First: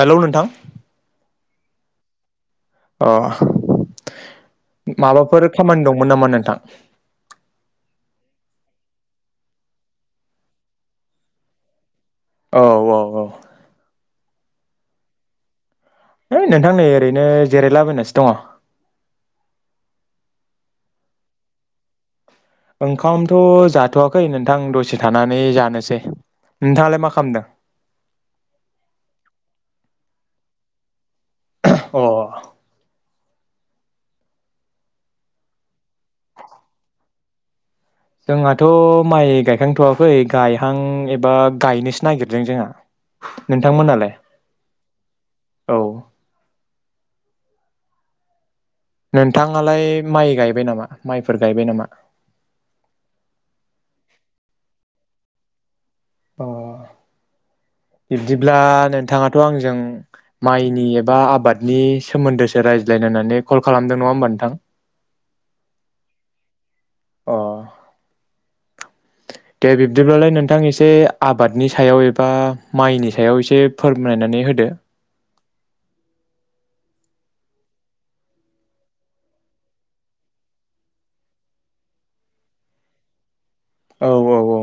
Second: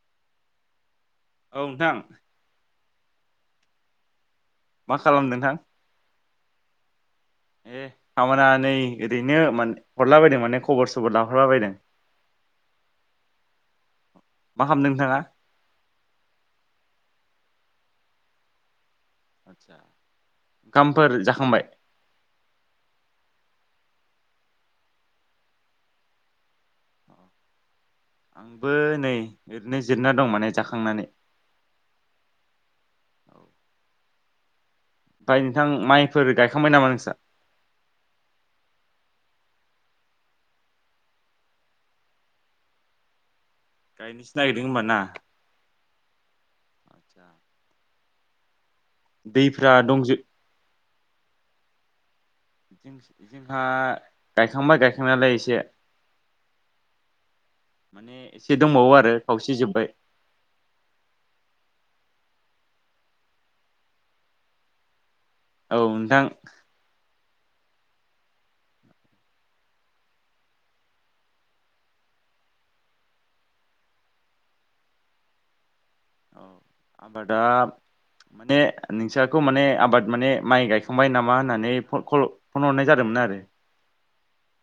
Hello नोंथां। औ नोंथां। अ मा खालामदों माबाफोर नोंथां? खामानि दंमोन नामा नों थां ए खामाना नै ओरैनो माने हरला बायदों माने खबर सबर लाहरला बायदों। औ-औ-औ। मा खामदों नोंथाङा? है नोंथां नै ओरैनो जिरायलाबायनासो दङ'। आदसा खामफोर जाखांबाय? ओंखामथ' जाथ'वाखै नोंथां दसे थानानै जानोसै नोंथाङालाय मा खालामदों? आंबो नै ओरैनो जिरना दं माने जाखांनानै। [unintelligible] अ। ओमफाय नोंथां माइफोर गायखांबाय नामा नोंस्रा? जोंहाथ' माइ गायखांथ'वाखै गायहां एबा गायनोसो नागिरदों जोंहा। नोंथांमोनालाय गायनोसो नागिरदों होमबा ना? औ। [inaudible] दैफ्रा नोनथाङालाय दंजो माइ गायबाय नामा? माइफोर गायबाय नामा? जोंहा गायखांबाय गायखांनायालाय एसे। अ। माने बिब्दिब्ला एसे दंबावो आरो नोंथाङाथ' खावसे आंजों जोब्बाय माइनि एबा आबाद नि सोमोन्दोसो रायज्लायनो कल खालामदों नङा होमबा नोंथां? औ नोंथां। अ। दे बिब्दिब्लालाय नोंथां एसे आबादनि सायाव एबा माइनि सायाव एसे फोरमायनानै होदो। औ आबादा माने नोंस्राखौ माने आबाद माने माइ गायखांबाय नामा होननानै फ-कल-फन हरनाय जादोंमोन आरो। औ औ औ।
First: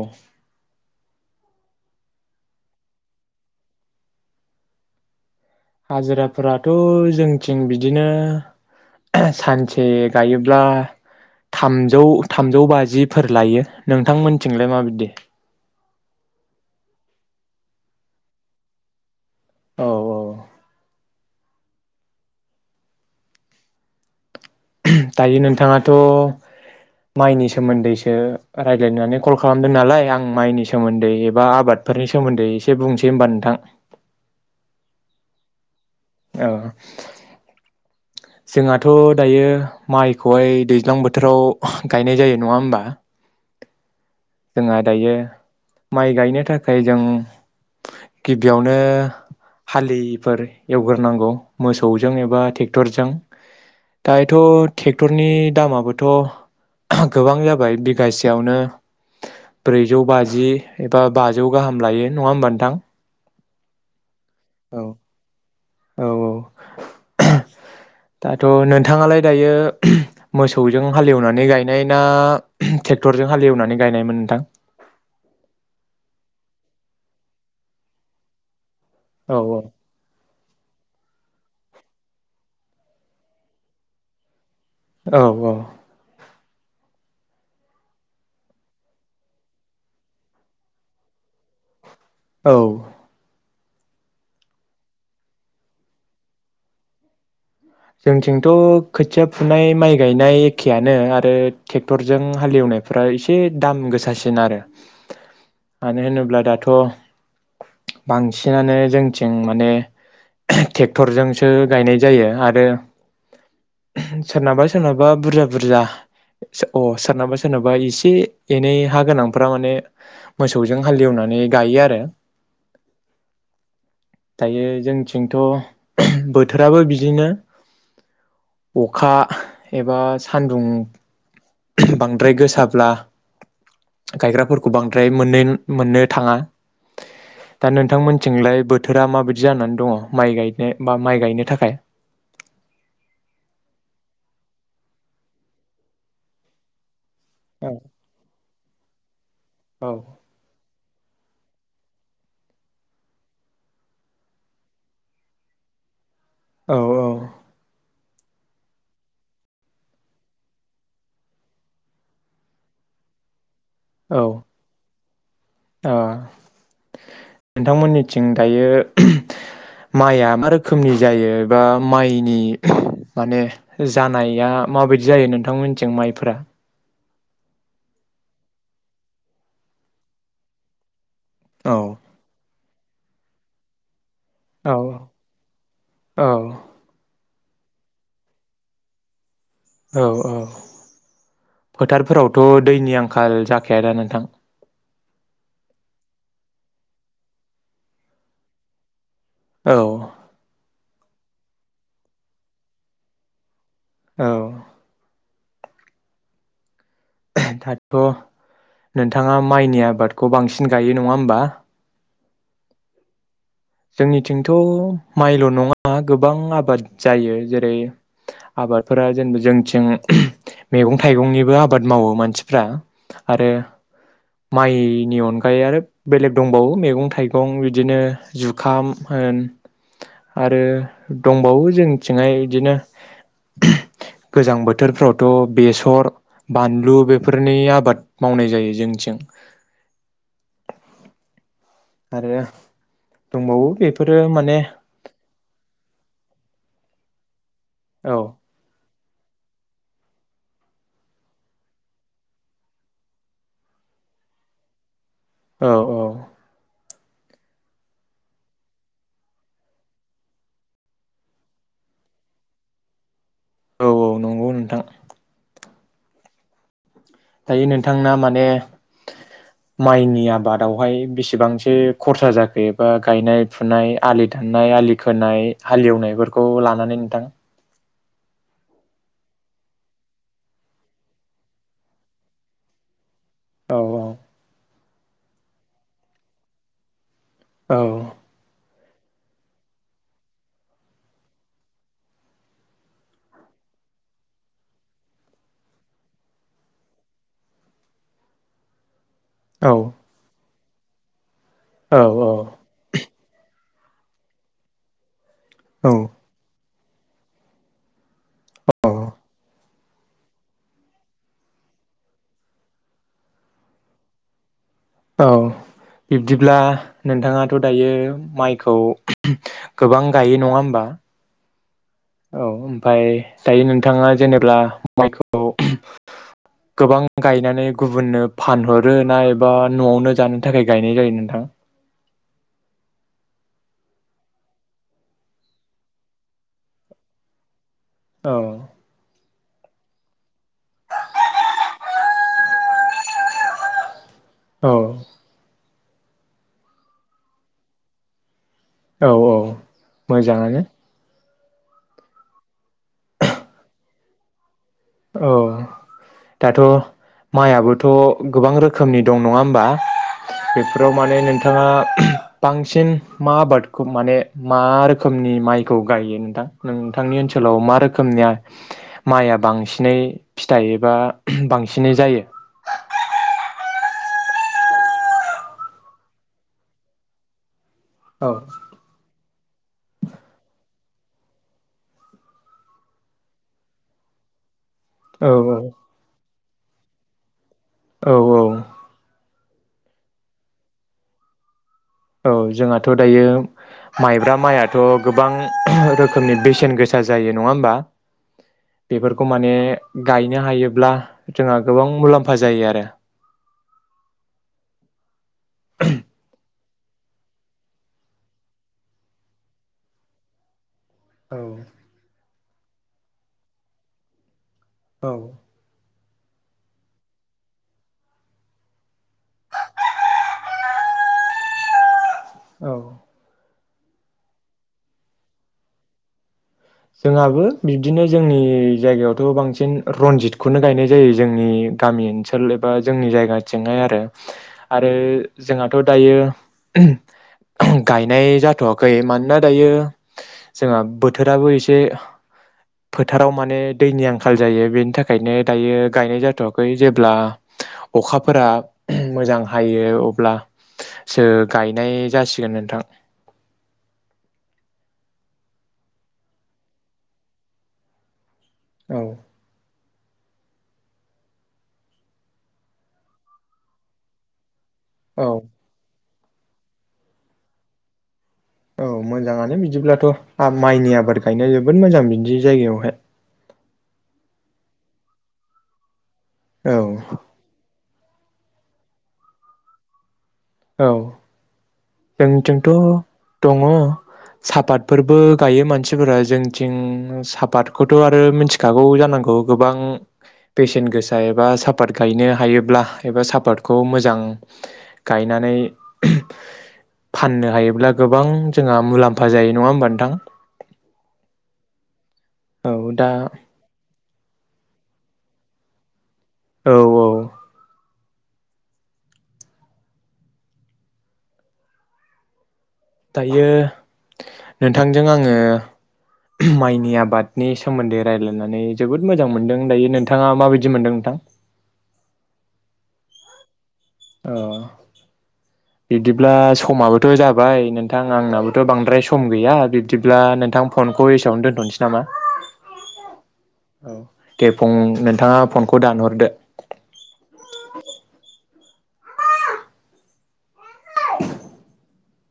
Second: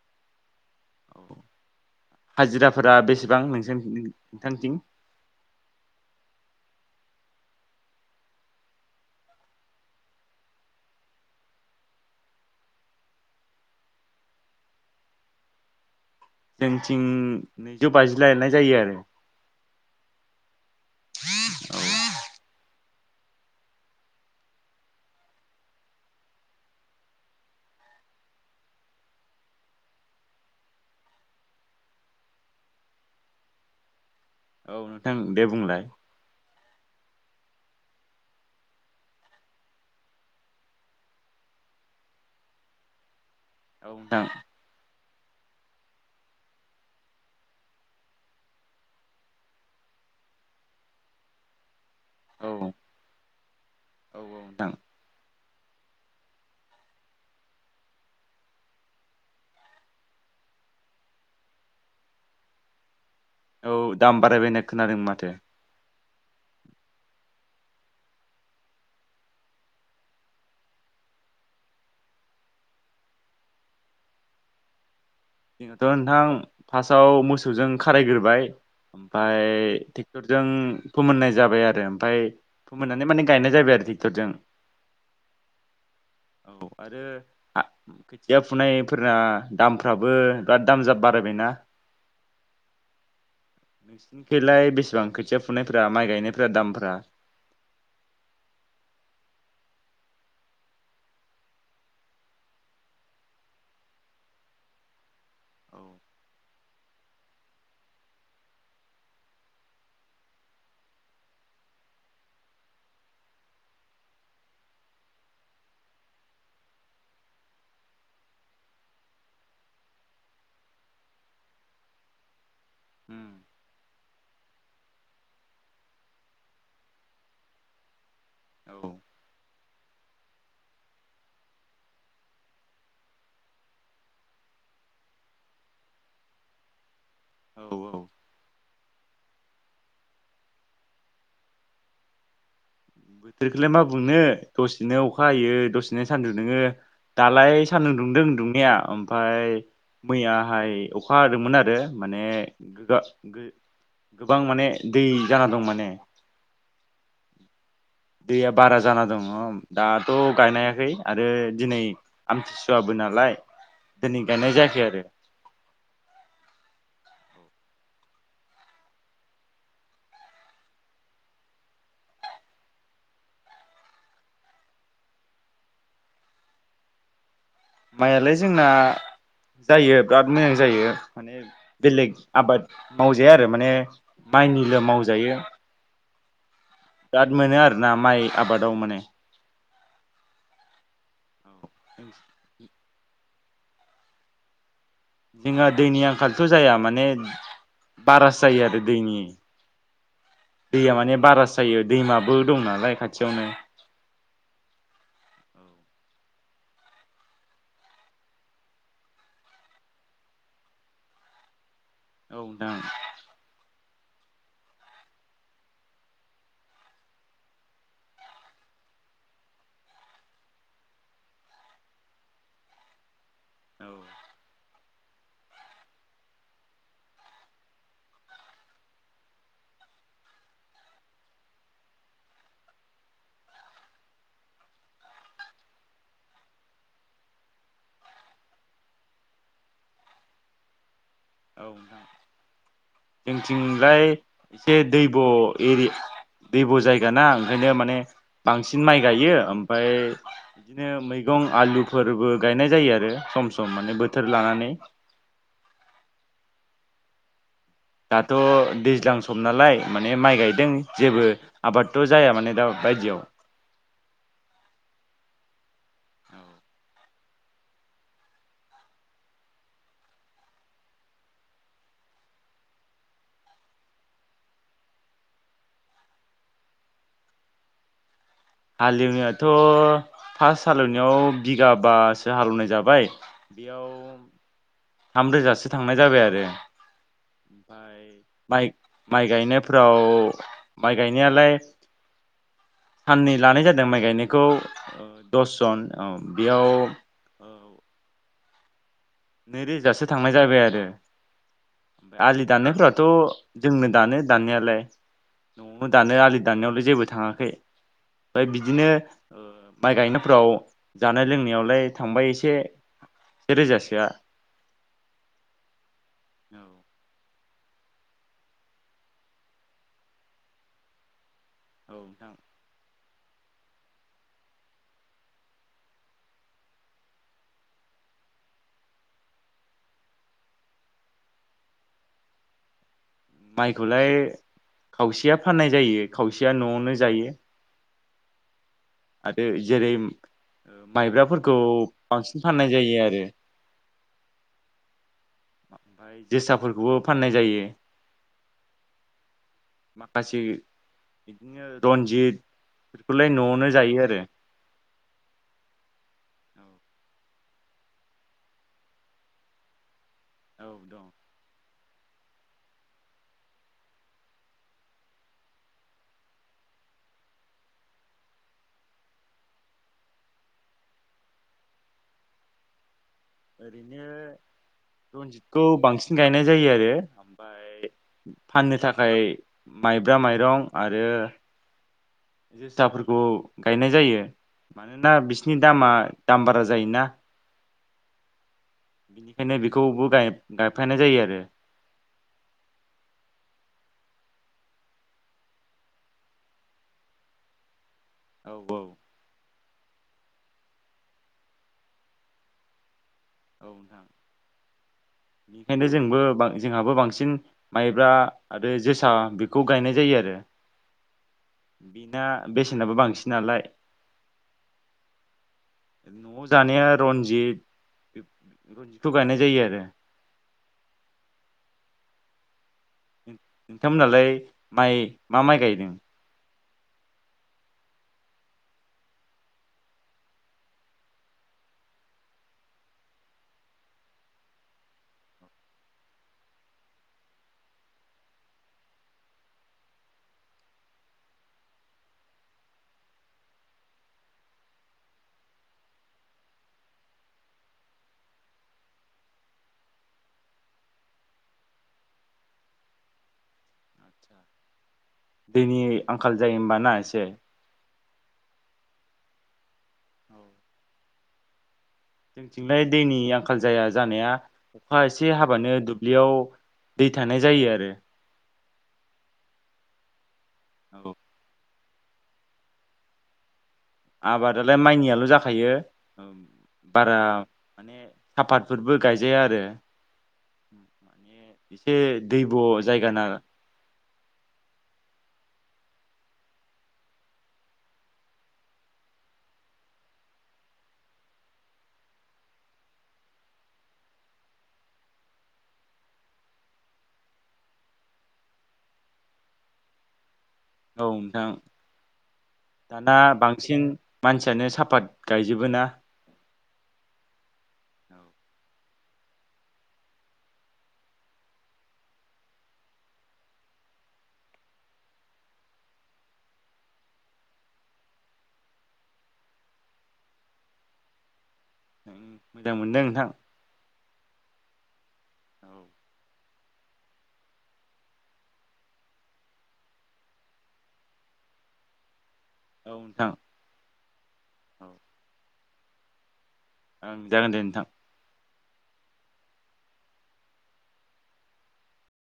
हाजिराफोरा बेसेबां नोंजों नो-नोंथांथिं? हाजिराफोराथ' जोंथिं बिदिनो ओहो सानसे गायोब्ला थामजौ थामजौ बाजिफोर लायो नोंथांमोनथिंलाय माबायदि? जोंथिं नैजौ बाजि लायनाय जायो आरो। औ औ। औ। ओहोम दायो नोंथाङाथ' माइनि सोमोन्दैसो रायलायनो होननानैसो कल खालामदों नालाय आं माइनि सोमोन्दै एबा आबादफोरनि सोमोन्दै एसे बुंनोसै होमबा नोंथां। औ नोंथां दे बुंलाय। ओ जोंहाथ' दायो माइखौहाय दैज्लां बोथोराव गायनाय जायो नङा होमबा? औ नोंथां औ जोंहा दायो माइ गायनो थाखाय जों गिबियावनो हालिफोर एवग्रोनांगौ मोसौजों एबा औ ट्रेक्टरजों औ नोंथां दायोथ' ट्रेक्टरनि दामाबोथ' गोबां जाबाय बिगासेयावनो ब्रैजौ बाजि एबा बाजौ गाहाम लायो नङा होमबा नोंथां? औ। दाम बारायबाय होननाय खोनादों माथो। औ औ दाथ' नोंथाङालाय दायो मोसौजों हाल एवनानै गायनाय ना ट्रेक्टरजों हाल एवनानै गायनायमोन नोंथां? जोंनाथ' नोंथां फार्स्टआव मोसौजों खारायग्रोबाय। ओमफ्राय औ ट्रेक्टरजों फोमोननाय जाबाय आरो ओमफ्राय फोमोननानै माने गायनाय जाबाय आरो ट्रेक्टरजों। औ औ। आरो खोथिया फुनायफोरना दामफोरा दामफ्रा कबो बिराद दाम जा बारायबायना। औ। नोंसिनिखैलाय बेसेबां खोथिया फुनाय माइ गायनायफ्रा दामफ्रा? जोंथिंथ' खोथिया फुनाय माइ गायनाय एखेआानो आरो ट्रेक्टरजों हाल एवनायफ्रा एसे दाम गोसासिन आरो औ मानो होनोब्ला दाथ' बांसिनानो जोंथिं माने ट्रेक्टरजोंसो गायनाय जायो आरो आरो सोरनाबा सोरनाबा बुरजा बुरजा अ सोरनाबा सोरनाबा एसे एनै हा गोनांफ्रा माने मोसौजों हाल एवनानै गायो। आरो औ दायो जोंथिंथ' बोथोराबो बिदिनो अखा एबा सान्दुं बांद्राय गोसाब्ला गायग्राफोरखौ बांद्राय मोननो मोननो थाङा औ दा नोंथांमोननिथिंलाय बोथोरा माबायदि जानानै दङ माइ गायनो बा माइ गायनो थाखाय। बोथोरखौलाय मा बुंनो दसेनो अखा हायो दसेनो सान्दुं दुङो। दालाय औ सान्दुं दुंदों दुंनाया ओमफ्राय औ मैयाहाय अखा हादोंमोन आरो माने गोबा गोबां माने दै जाना दं माने। औ औ। दैया बारा जाना दङ दाथ' गायनो हायाखै आरो दिनै आमथिसुवाबो नालाय। औ दोनै गायनाय जायाखै आरो। ओ नोंथांमोननिथिं दायो माइआ मा रोखोमनि जायो बा माइनि माने जानाया माबायदि जायो नोंथांमोननिथिं माइफोरा? माइआलाय जोंना जायो बिराद मोजां जायो। माने औ बेलेग आबाद मावजाया आरो माने औ माइनिल मावजायो। औ। बिराद मोनो आरो ना माइ आबादाव माने औ औ। फोथारफोरावथ' दैनि आं खाल जाखाया दा नोंथां? जोंहा दैनि आंखालथ' जाया माने बारासो जायो आरो दैनि औ। दैया माने बारासो जायो दैमाबो दं नालाय खाथियावनो। औ। दाथ' नोंथाङा माइनि आबादखौ बांसिन गायो नङा होमबा? औ नोंथां। जोंनिथिंथ' माइल' नङा गोबां आबाद जायो। जेरै आबादफोरा जेनेबा जोंथिं मैगं थाइगंनिबो आबाद मावो मानसिफ्रा आरो औ माइ नि अनगायै आरो बेलेग दंबावो मैगं थाइगं बिदिनो। जुखाम होन आरो दंबावो जोंथिंहाय बिदिनो गोजां बोथोरफ्रावथ' बेसर बानलु बेफोरनि आबाद मावनाय जायो जोंथिं। औ नोंथां आरो दंबावो जोंथिंलाय बेफोरो माने एसे दैब' एरि दैब' जाय गोनां ओनो माने औ बांसिन माइ गायो ओमफाय बिदिनो मैगं आलुफोरबो गायनाय जायो आरो सम सम माने बोथोर लानानै। औ औ। दाथ' दैज्लां सम नालाय माने माइ गायदों जेबो आबादथ' जाया माने दा बायदियाव। औ औ नंगौ नोंथां। औ। दायो नोंथांना माने माइनि आबादावहाय बेसेबांसो खरसा जाखो एबा गायनाय फुनाय आलि दाननाय आलि खोनाय हालेवनायफोरखौ लानानै नोंथां? हालेवनायाथ' फार्स्ट हालेवनायाव बिगाबासो हालेवनाय जाबाय औ बेयाव थामरोजासो थांनाय जाबाय आरो। औ ओमफाय बाइक माइ गायनायफ्राव माइ गायनायालाय साननै लानाय जादों माइ गायनायखौ दसजन औ बेयाव औ नैरोजासो थांनाय जाबाय आरो। औ दे। आलि दाननायफथ' जोंनो दानो दाननायालाय। न'आवनो औ दानो आलि दाननायावलाय जेबो थाङाखै। ओमफाय बिदिनो औ ओ माइ गायनायफ्राव जानाय लोंनायावलाय थांबाय एसे से रोजासोआ। औ बिब्दिब्ला औ औ नोंथाङा थ' दायो माइखौ गोबां गायो नङा होमबा? नोंथां औ ओमफाय दायो नोंथाङा जेनेब्ला माइखौ गोबां गायनानै गुबुननो फानहरो ना एबा न'आवनो जानो थाखाय गायनाय जायो नोंथां? माइखौलाय खावसेआ फाननाय जायो खावसेआ न'आवनो जायो। औ। आरो जेरै ओ माइब्राफोरखौ बांसिन फाननाय जायो आरो। औ। ओमफाय जोसाफोरखौबो फाननाय जायो। औ औ माखासे मोजाङानो। बिदिनो रन्जित बेफोरखौलाय न'आवनो जायो आरो। औ दाथ' माइआबोथ' गोबां रोखोमनि दं नङा होमबा? औ बेफोराव दं माने नोंथाङा बांसिन मा आबादखौ माने मा रोखोमनि माइखौ गायो नोंथां नोंथांनि ओनसोलाव मा रोखोमनिया माइआ बांसिन? बिसिनै फिथाइ एबा बांसिनै जायो? ओ रनजितखौ बांसिन गायनाय जायो आरो ओमफाय औ फाननो थाखाय माइब्रा माइरं आरो जोसाफोरखौ गायनाय जायो मानोना औ बिसिनि दामा दाम बारा जायोना औ औ। बिनिखायनो बेखौबो गायफ गायफानाय जायो आरो औ जोंहाथ' दायो माइब्रा माइआथ' गोबां रोखोमनि बेसेन गोसा जायो नङा होमबा औ औ बेफोरखौ माने गायनो हायोब्ला जोंहा गोबां मुलाम्फा जायो आरो नोंथां बेनिखायनो जोंबो बां जोंहाबो बांसिन माइब्रा आरो जोसा बेखौ गायनाय जायो आरो बिना बेसेनाबो बांसिन नालाय औ न'आव जानाया रनजित रनजितखौ गायनाय जायो आरो। औ नोंथांमोनालाय माइ मा माइ गायदों? जोंहाबो बिब्दिनो जोंनि जायगायावथ' बांसिन रनजितखौनो गायनाय जायो जोंनि गामि ओनसोल एबा जोंनि जायगाथिंहाय आरो आरो जोंहाथ' दायो गायनाय जाथ'वाखै मानोना दायो जोंहा बोथोराबो एसे से फोथाराव माने दैनि आंखाल जायो बेनि थाखायनो दायो गायनाय जाथ'वाखै जेब्ला अखाफोरा मोजां हायो अब्लासो गायनाय जासिगोन नोंथां। दैनि आंखाल जायो ओमबा ना एसे औ जोंथिंलाय दैनि आंखाल जाया जानाया अखा औ एसे हाबानो दु ब्लियाव दै थानाय जायो आरो। औ मोजाङानो बिदिब्लाथ'। आब माइनि औ आबाद गायनाय जोब बोद मोजां बिदि जायगायावहाय आबादालाय माइनियाल' जाखायो। औ औ बारा माने सापातफोरबो गायजाया आरो। औ एसे दैब' जोंथिंथ' जायगा ना दङ सापातफोरबो गायो मानसिफोरा जोंथिं सापातखौथ' आरो मिनथिखागौ जानांगौ गोबां बेसेन गोसा एबा सापात गायनो हायोब्ला एबा सापातखौ मोजां गायनानै फाननो हायोब्ला गोबां जोंहा मुलाम्फा जायो नङा होमबा नोंथां? औ नोंथां। औ दा दाना बांसिन मानसियानो साफात गायजोबो ना औ औ औ दायो नोंथांजों आङो माइनि आबादनि सोमोन्दै रायलायनानै जोबोद मोजां मोनदों दायो नोंथाङा माबायदि मोनदों नोंथां? मोजां मोनदों नोंथां। अ औ बिब्दिब्ला समाबोथ' जाबाय नोंथां आंनाबोथ' बांद्राय सम गैया बिब्दिब्ला नोंथां फनखौ एसेयावनो दोनथ'नोसै नामा? औ नोंथां औ दे फं नोंथाङा फनखौ दानहरदो। ओं जागोन दे नोंथां। [unintelligible]